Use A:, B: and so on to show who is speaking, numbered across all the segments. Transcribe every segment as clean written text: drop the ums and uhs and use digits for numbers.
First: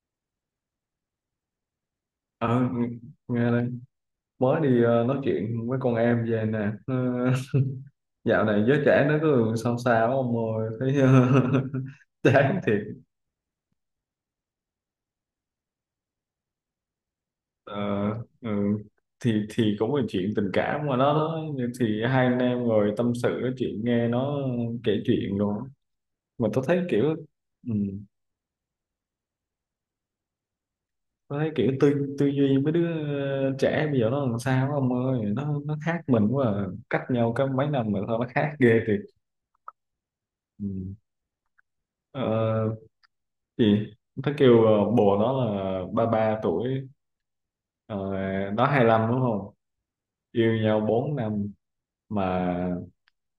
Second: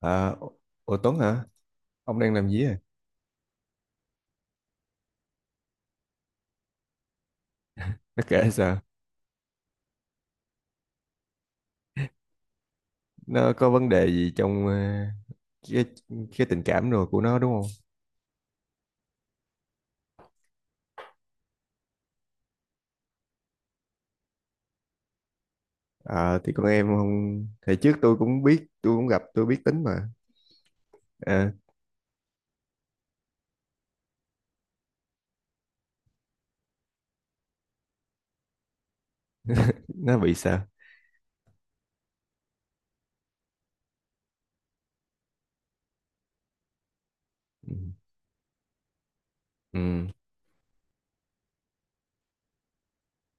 A: À, ủa Tuấn hả? Ông đang làm
B: Ờ,
A: gì à?
B: ng- Nghe đây, mới đi nói chuyện với con em về nè.
A: Nó
B: Dạo
A: kể
B: này
A: sao?
B: giới trẻ nó cứ sao sao ông ơi, thấy chán thiệt.
A: Nó có vấn đề gì trong cái cái tình cảm rồi của nó đúng không?
B: Ờ, ừ. Thì cũng là chuyện tình cảm mà nó thì hai anh em ngồi tâm sự nói chuyện nghe nó kể chuyện rồi.
A: À,
B: Mà
A: thì
B: tôi
A: con
B: thấy
A: em
B: kiểu,
A: không
B: ừ,
A: thì trước tôi cũng biết, tôi cũng gặp, tôi biết tính mà.
B: tôi
A: À,
B: thấy kiểu tư tư duy mấy đứa trẻ bây giờ nó làm sao ông ơi, nó khác mình quá à. Cách nhau có mấy năm mà sao nó khác ghê thiệt.
A: nó bị sao?
B: Ừ. Ờ, Gì? Nó kêu bồ nó là 33 tuổi,
A: Ừ.
B: ờ, nó 25 đúng không.
A: Ừ.
B: Yêu nhau 4 năm. Mà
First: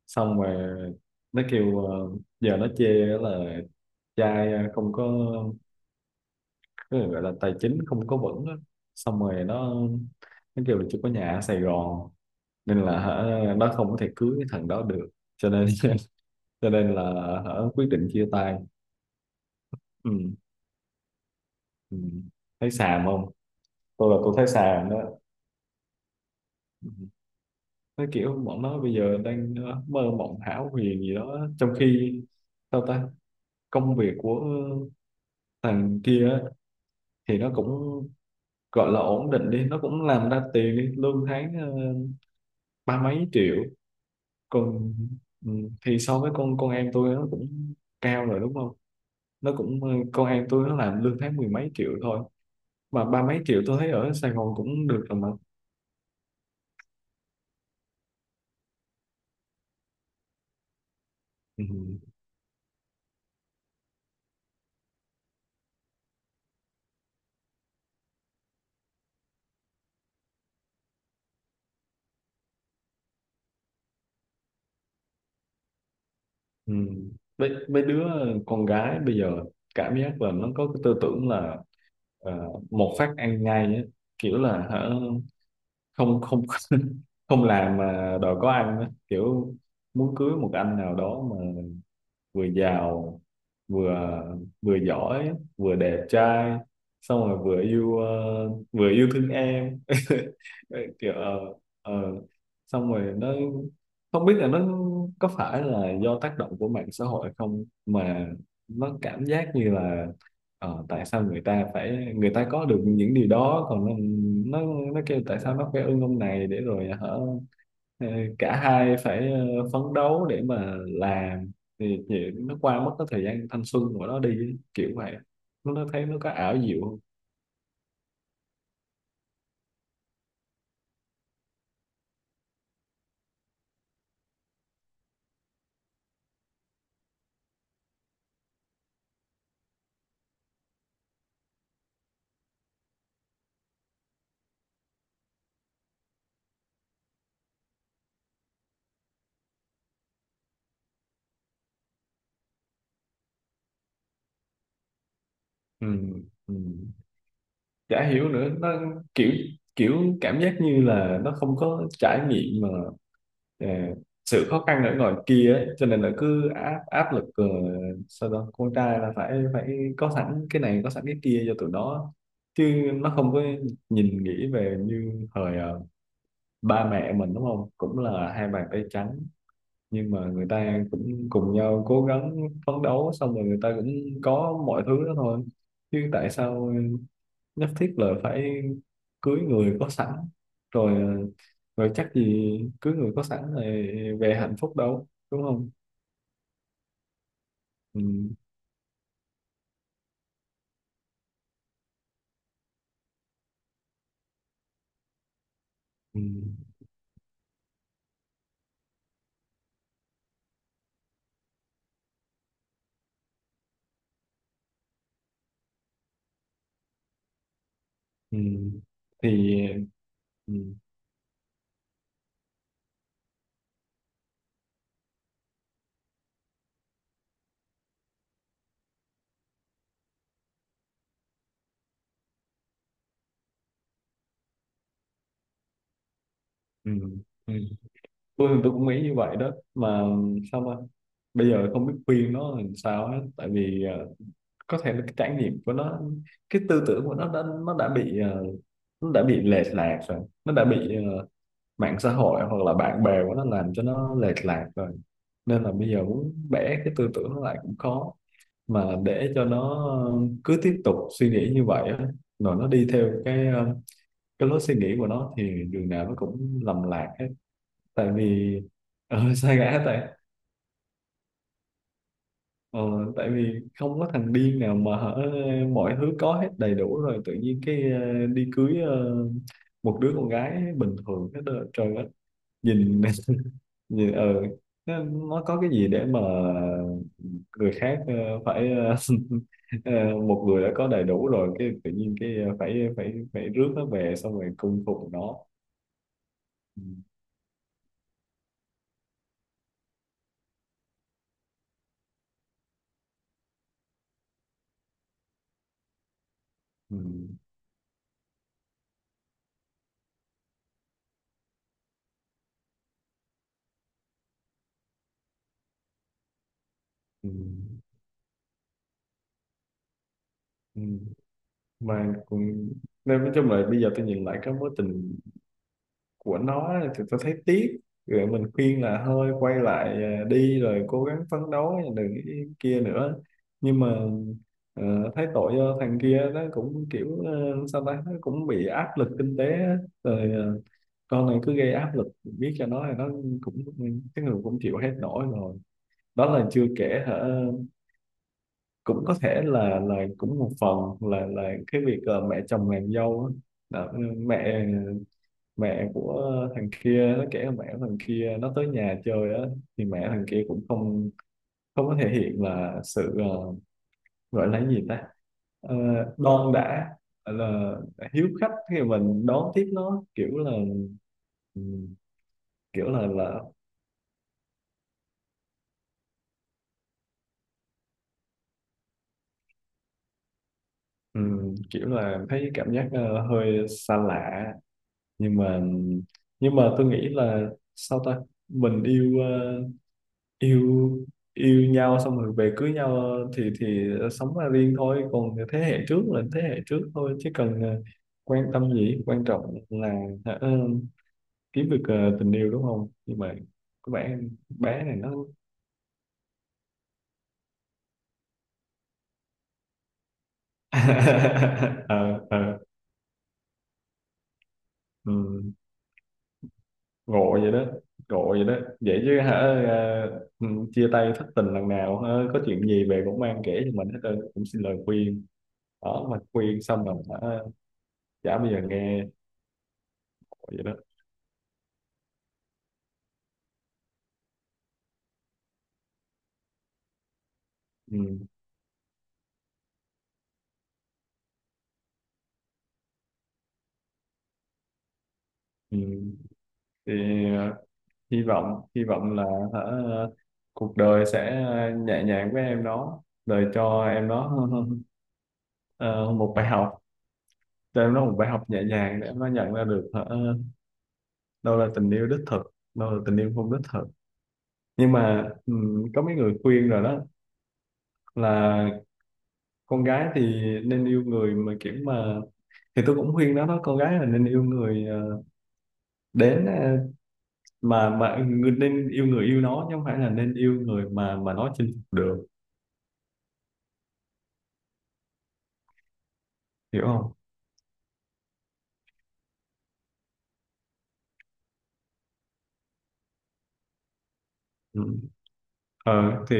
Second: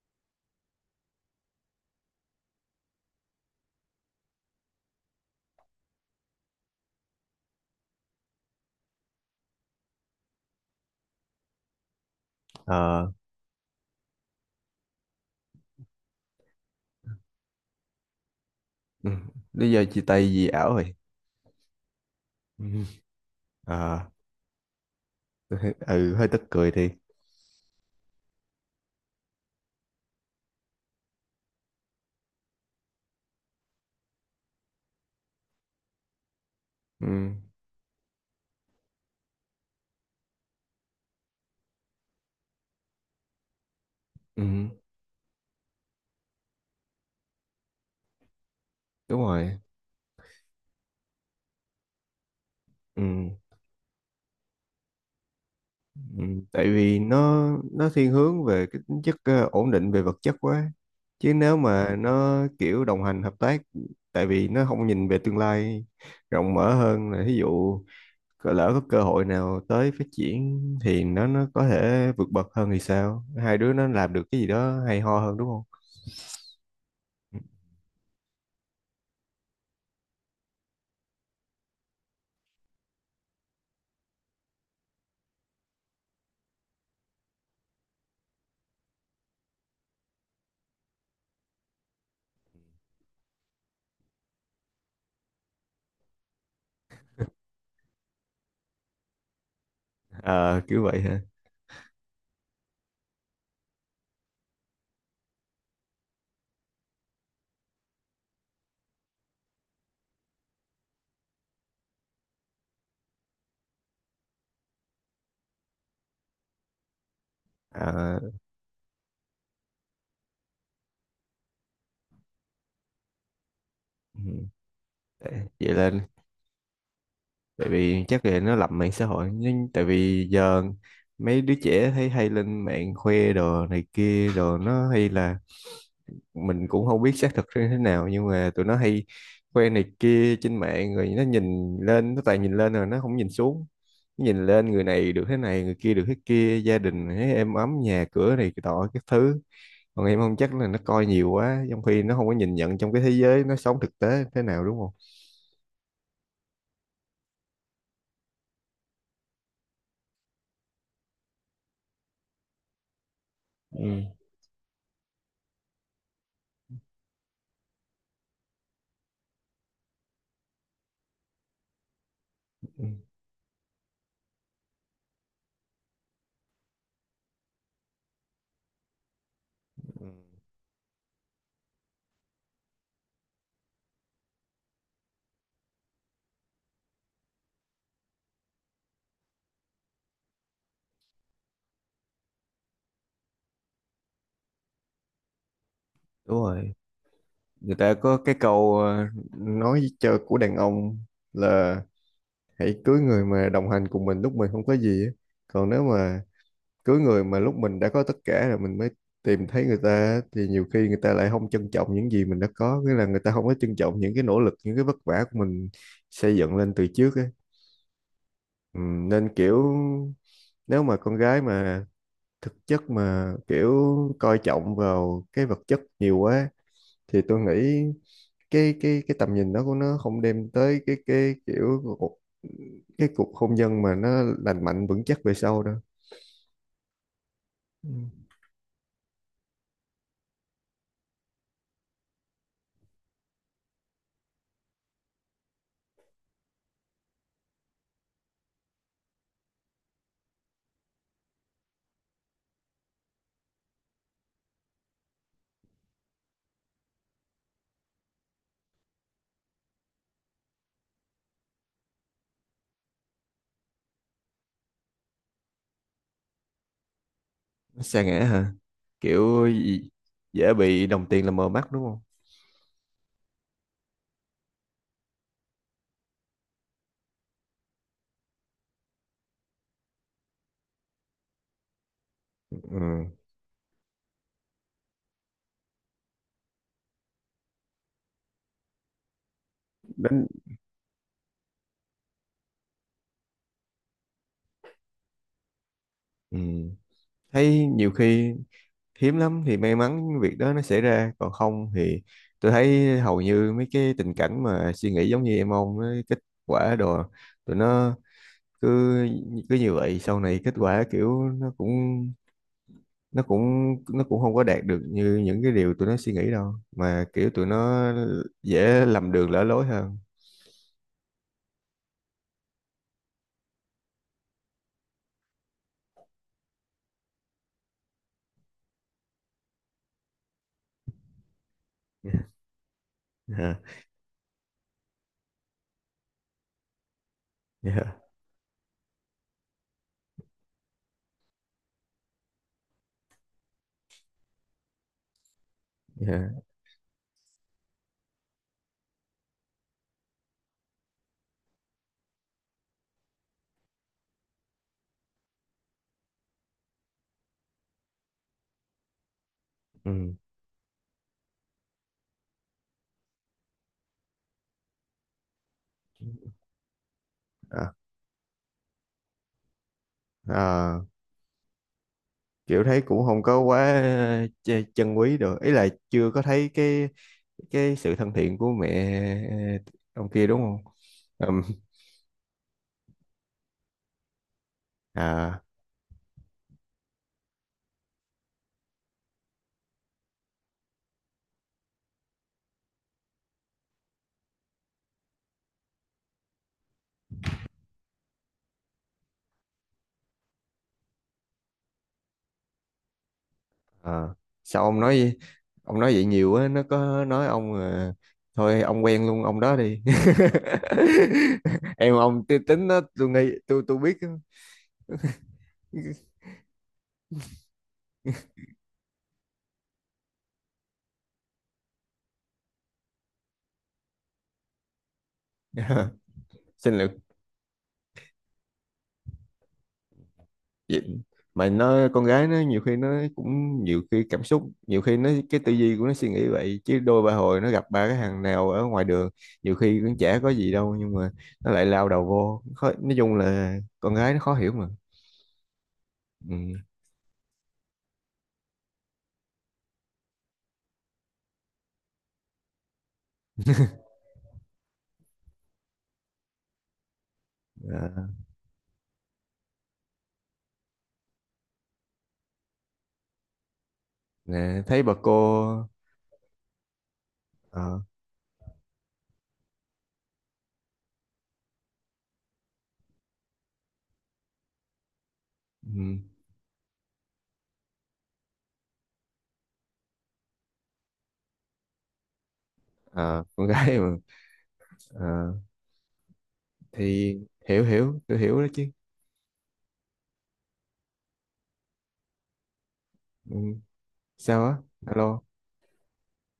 B: xong rồi, nó kêu giờ nó chê là trai không có cái gọi là tài chính không có vững á. Xong rồi nó kêu là chưa có nhà ở Sài Gòn. Nên là,
A: Ờ.
B: hả, nó không có thể cưới cái thằng đó được. Cho nên cho nên là, hả, quyết định chia tay.
A: Ừ. Lý do chia
B: Ừ.
A: tay gì ảo rồi?
B: Ừ.
A: Ừ.
B: Thấy xàm không?
A: À,
B: Tôi là tôi thấy xàm đó.
A: tôi thấy- ừ hơi tức cười thì.
B: Ừ. Nó kiểu bọn nó bây giờ đang mơ mộng hão huyền gì đó, trong khi sao ta, công việc của thằng kia á,
A: Ừ.
B: thì nó cũng gọi là ổn định đi, nó cũng làm ra tiền đi, lương tháng ba mấy triệu.
A: Ừ.
B: Còn, ừ, thì so với con em tôi nó cũng cao rồi đúng không.
A: Đúng
B: Nó
A: rồi.
B: cũng con em tôi nó làm lương tháng mười mấy triệu thôi, mà ba
A: Ừ.
B: mấy triệu tôi thấy ở Sài Gòn cũng được rồi mà.
A: Ừ, tại vì nó thiên hướng về cái tính chất ổn định về vật chất quá, chứ nếu
B: Ừ.
A: mà nó kiểu đồng hành hợp tác. Tại vì nó không nhìn về tương lai rộng mở hơn, là ví dụ lỡ có cơ hội nào tới phát triển thì nó có thể vượt bậc hơn, thì sao hai đứa nó làm được cái gì đó hay ho hơn, đúng không?
B: Ừ.
A: Ừ.
B: Mấy đứa con gái bây giờ cảm giác là nó có cái tư tưởng là ờ, một phát ăn ngay á, kiểu là, hả, không không không làm mà đòi có ăn á, kiểu muốn cưới một anh nào đó vừa giàu, vừa vừa giỏi, vừa đẹp trai, xong rồi vừa yêu thương em
A: Ờ, kiểu vậy
B: kiểu,
A: hả?
B: ờ. Xong rồi nó không biết là nó có phải là do tác động của mạng xã hội không, mà nó cảm giác như là, tại sao người ta có được những điều đó, còn nó, nó, nó kêu tại sao nó phải ưng ông này để rồi, hả, ờ,
A: À,
B: cả hai phải phấn đấu để mà làm thì chị nó qua mất cái thời gian thanh xuân của nó đi
A: ừ.
B: ấy, kiểu vậy.
A: Vậy
B: Nó
A: là
B: thấy nó có ảo diệu không?
A: tại vì chắc là nó lầm mạng xã hội, nhưng tại vì giờ mấy đứa trẻ thấy hay lên mạng khoe đồ này kia đồ, nó hay là mình cũng không biết xác thực như thế nào, nhưng mà tụi nó hay khoe này kia trên mạng rồi nó nhìn lên, nó toàn nhìn lên rồi nó không nhìn xuống. Nó nhìn lên người này được thế này, người kia được thế kia, gia đình thấy êm ấm nhà cửa này cái tọ các thứ. Còn em không, chắc là nó coi nhiều quá trong khi nó không có nhìn nhận trong cái thế giới nó sống thực tế thế nào, đúng không?
B: Ừ. Ừ. Chả hiểu nữa, nó kiểu kiểu cảm giác như là nó không có trải nghiệm mà, ờ,
A: Ừ.
B: sự khó khăn ở ngoài kia ấy. Cho nên là cứ áp áp lực, sao đó con trai là phải phải có sẵn cái này có sẵn cái kia cho tụi nó,
A: Ừ.
B: chứ nó không có nhìn nghĩ về như thời ba mẹ mình đúng không, cũng là hai bàn tay trắng,
A: Ừ.
B: nhưng mà người ta cũng cùng nhau cố gắng phấn đấu xong rồi người ta cũng có mọi thứ đó thôi. Chứ tại sao nhất thiết là phải cưới người có sẵn rồi, rồi chắc gì cưới người có sẵn rồi về hạnh phúc đâu đúng không.
A: Đúng rồi. Người ta
B: Ừ,
A: có cái câu nói chơi của đàn ông là hãy cưới người mà đồng hành cùng mình lúc mình không có gì á. Còn nếu mà
B: ừ,
A: cưới người mà lúc mình đã có tất cả rồi mình mới tìm thấy người ta á, thì nhiều khi người ta lại không trân trọng những gì mình đã có, nghĩa là người ta không có trân trọng những cái nỗ lực, những cái vất vả của mình xây dựng lên từ trước ấy.
B: ừ.
A: Ừ, nên
B: Thì,
A: kiểu
B: ừ,
A: nếu mà con gái mà thực chất mà kiểu coi trọng vào cái vật chất nhiều quá, thì tôi nghĩ cái tầm nhìn đó của nó không đem tới cái kiểu cái cuộc hôn nhân mà nó lành mạnh vững chắc về sau đâu.
B: ừ, ừ.
A: Ừ.
B: Tôi cũng nghĩ như vậy đó, mà sao mà bây giờ không biết khuyên nó làm sao hết, tại vì có thể là cái trải nghiệm của nó, cái tư tưởng của nó nó đã bị lệch lạc rồi, nó đã bị mạng xã hội hoặc là bạn bè của nó làm cho nó lệch lạc rồi. Nên là bây giờ muốn bẻ cái tư tưởng nó lại cũng khó, mà để cho nó cứ tiếp tục suy nghĩ như vậy á, rồi nó đi theo cái lối suy nghĩ của nó thì đường nào nó cũng lầm lạc hết.
A: Nó sa
B: Tại
A: ngã hả?
B: vì
A: kiểu
B: sai ngã,
A: gì-
B: tại.
A: Dễ bị đồng tiền làm mờ mắt đúng không?
B: Ờ, tại vì không có thằng điên nào mà, hở, mọi thứ có hết đầy đủ rồi tự nhiên cái đi cưới một đứa con gái bình thường hết đó, trời ơi. Nhìn
A: Ừ.
B: nhìn nó có cái gì để mà người khác phải
A: Đến.
B: một người đã có đầy đủ rồi cái tự nhiên cái phải phải phải rước nó về xong rồi cung phụng nó.
A: Ừ.
B: Ừ,
A: Thấy nhiều khi hiếm lắm thì may mắn việc đó nó xảy ra, còn không thì tôi thấy hầu như mấy cái tình cảnh mà suy nghĩ giống như em ông ấy, kết quả
B: ừ,
A: đồ tụi nó cứ cứ như vậy, sau này kết quả kiểu nó cũng nó cũng không có đạt được như những cái điều tụi nó suy nghĩ đâu, mà kiểu
B: ừ,
A: tụi nó dễ lầm đường lỡ lối hơn.
B: ừ. Mà cũng, nên nói chung là bây giờ tôi nhìn lại cái mối tình của nó thì tôi thấy tiếc. Rồi mình khuyên là thôi quay lại à, đi rồi cố gắng phấn đấu đừng cái kia nữa.
A: Yeah,
B: Nhưng mà, ờ, thấy tội cho thằng kia nó cũng kiểu sao
A: yeah,
B: ta, nó cũng bị áp lực kinh tế á. Rồi con này cứ gây áp lực biết cho nó thì nó cũng, cái người cũng chịu hết nổi rồi.
A: yeah.
B: Đó là chưa kể, hả, cũng có thể là cũng một phần là cái việc mẹ chồng nàng dâu á. Đó, mẹ mẹ của thằng kia nó kể là mẹ của thằng kia nó tới nhà chơi á, thì mẹ
A: Ừ.
B: thằng kia cũng không không có thể hiện là sự gọi là cái gì ta. Ờ, đon đã, là
A: À,
B: hiếu khách khi mà mình đón tiếp nó kiểu là,
A: à,
B: ừm,
A: kiểu thấy
B: kiểu
A: cũng
B: là
A: không có
B: là
A: quá chân quý được, ý là chưa có thấy cái sự thân thiện của mẹ ờ, ông kia đúng không? Ừm,
B: kiểu là thấy cảm giác hơi xa lạ. Nhưng
A: à,
B: mà tôi nghĩ là, sao ta, mình yêu ờ, yêu yêu nhau xong rồi về cưới nhau thì sống ra riêng thôi, còn thế hệ trước là thế hệ trước thôi, chứ cần quan tâm gì, quan trọng là ờ, kiếm được tình yêu đúng không. Nhưng mà có
A: à,
B: vẻ
A: sao ông
B: bé này nó
A: nói? Vậy nhiều á nó có nói ông à, thôi ông quen luôn ông đó đi. Em
B: ờ
A: ông
B: ờ
A: tính đó tôi nghĩ tôi biết á.
B: ừ, ngộ vậy đó, ngộ vậy đó. Vậy chứ, hả, ờ, ừ, chia tay thất tình lần nào, hả, có chuyện gì về cũng mang kể cho mình hết trơn, cũng xin lời khuyên đó. Mà khuyên
A: Xin
B: xong
A: lỗi.
B: rồi, hả, chả bao giờ nghe. Ngộ vậy đó.
A: Vậy mà nó con gái nó nhiều khi nó cũng nhiều khi cảm xúc, nhiều khi nó cái tư duy của nó suy nghĩ vậy, chứ đôi ba hồi nó gặp ba cái
B: Ừ.
A: thằng nào ở ngoài đường nhiều khi cũng chả có gì đâu, nhưng mà nó lại lao đầu vô khó. Nói chung là con gái nó khó hiểu mà.
B: Ừ.
A: Ừ.
B: Thì, ờ, hy vọng là, hả, cuộc đời sẽ nhẹ nhàng với em đó, đời cho em nó ờ, một bài học cho em nó,
A: À,
B: một bài học nhẹ nhàng để em nó nhận ra được, hả, đâu là tình yêu đích thực, đâu là tình yêu không đích thực.
A: nè, thấy
B: Nhưng
A: bà cô.
B: mà, có mấy người khuyên rồi đó,
A: ờ,
B: là con gái thì nên yêu người mà kiểu mà, thì tôi cũng khuyên nó đó, con gái là nên yêu người
A: ừ.
B: đến nên yêu người yêu nó chứ không phải là nên yêu người mà nó chinh phục được.
A: Ờ, con gái mà. Ờ,
B: Hiểu không?
A: thì hiểu, tôi hiểu đó chứ. Ừ. Sao á?
B: Ừ.
A: Alo?
B: Thì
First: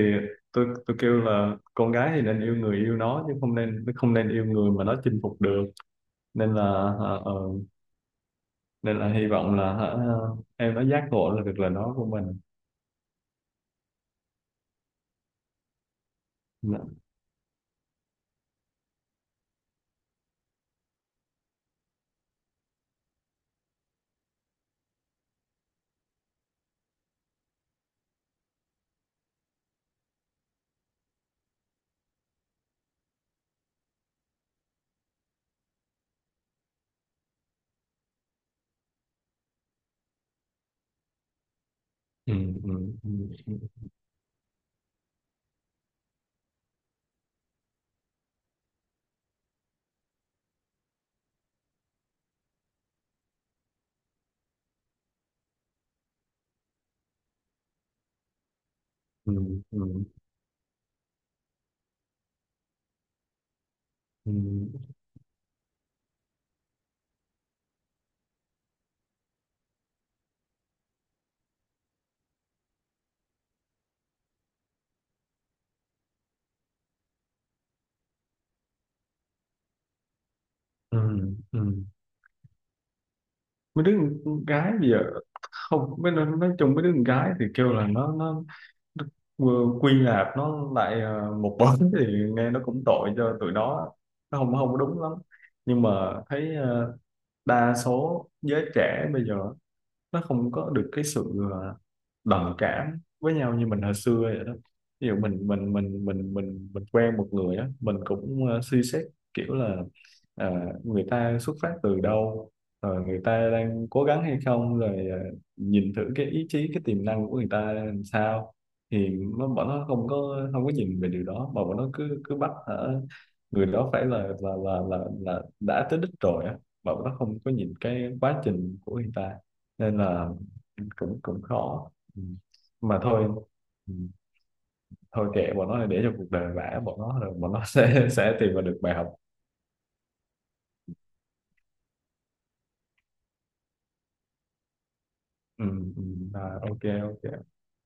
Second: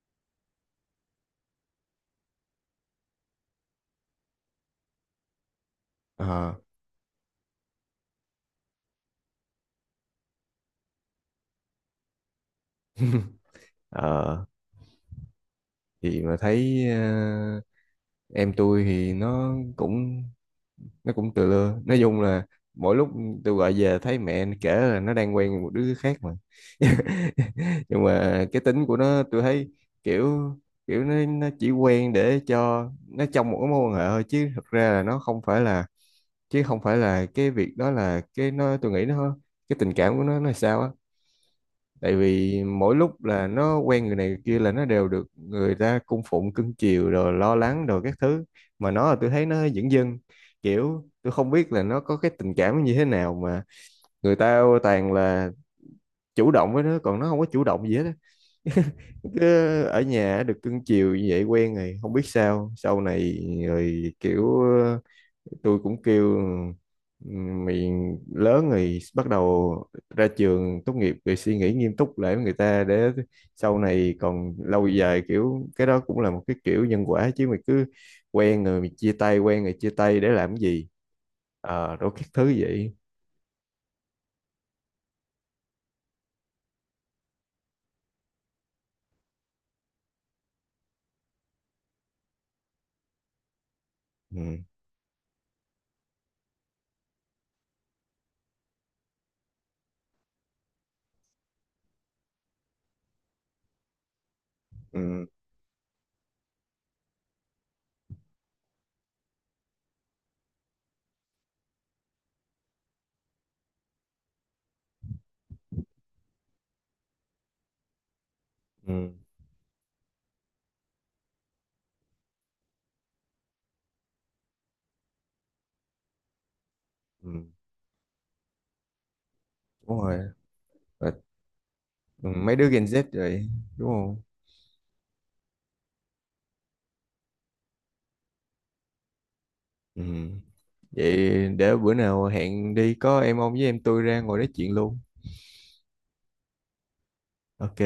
B: tôi kêu là con gái thì nên yêu người yêu nó, chứ không nên nó không nên yêu người mà nó chinh phục được.
A: Ờ,
B: nên là ờ, ờ, Nên là hy vọng là, hả, em nó giác ngộ là được, là nó của mình.
A: ờ, thì mà
B: Dạ.
A: thấy em tôi thì nó cũng tự lưa. Nói chung là mỗi lúc tôi gọi về thấy mẹ kể là nó đang quen một đứa khác mà. Nhưng mà cái tính của nó tôi thấy kiểu kiểu nó chỉ quen để cho nó trong một cái mối quan hệ thôi, chứ thật ra là nó không phải là, chứ không phải là cái việc đó là cái nó, tôi nghĩ nó cái tình cảm của nó là sao á. Tại
B: Ừ,
A: vì
B: ừ,
A: mỗi lúc là
B: ừ,
A: nó quen người này người kia là nó đều được người ta cung phụng cưng chiều rồi lo lắng rồi các thứ, mà nó là tôi thấy nó dửng dưng. Kiểu tôi không biết là nó có cái tình cảm như thế nào, mà người ta toàn là chủ động với nó, còn nó không có chủ động gì hết á,
B: ừ,
A: cứ
B: ừ,
A: ở
B: ừ,
A: nhà được cưng chiều như vậy quen rồi, không biết sao sau này. Rồi
B: ừ,
A: kiểu tôi cũng kêu "Ừ, mình lớn rồi, bắt đầu ra trường tốt nghiệp rồi suy nghĩ nghiêm túc lại với người ta, để sau này còn lâu dài. Kiểu cái đó cũng là một cái kiểu nhân quả, chứ mày cứ quen rồi mày chia tay, quen rồi chia tay để làm cái gì?
B: ừ. Ừ.
A: Ờ đôi các thứ vậy."
B: Mấy đứa con gái bây giờ, không mấy đứa, nói chung mấy đứa con gái thì kêu là nó Đức, quy nạp nó lại một bóng thì nghe nó cũng tội cho tụi nó. Nó không
A: Ừ,
B: không có đúng lắm, nhưng mà thấy đa số giới trẻ bây giờ nó không có được cái sự đồng cảm với nhau như mình hồi xưa vậy đó. Ví dụ
A: ừ,
B: mình quen một người á, mình cũng suy xét kiểu là ờ, người ta xuất phát từ đâu, rồi người ta đang cố gắng hay không, rồi nhìn thử cái ý chí, cái tiềm năng của người ta làm sao.
A: ừ,
B: Thì bọn nó không có nhìn về điều đó, mà bọn nó cứ cứ bắt, hả, người đó phải là đã tới đích rồi á, mà bọn nó
A: ừ.
B: không có nhìn cái quá trình của người ta. Nên
A: Đúng rồi.
B: là
A: Và
B: cũng cũng khó. Ừ.
A: mấy đứa Gen
B: Mà
A: Z
B: thôi.
A: rồi, đúng
B: Ừ.
A: không?
B: Thôi kệ bọn nó để cho cuộc đời vả bọn nó, rồi bọn nó sẽ tìm ra được bài học.
A: Ừ. Vậy để bữa nào hẹn đi, có em ông với em tôi ra ngồi nói chuyện luôn.
B: Ừ. Ừ. À, ok ok.
A: Ok.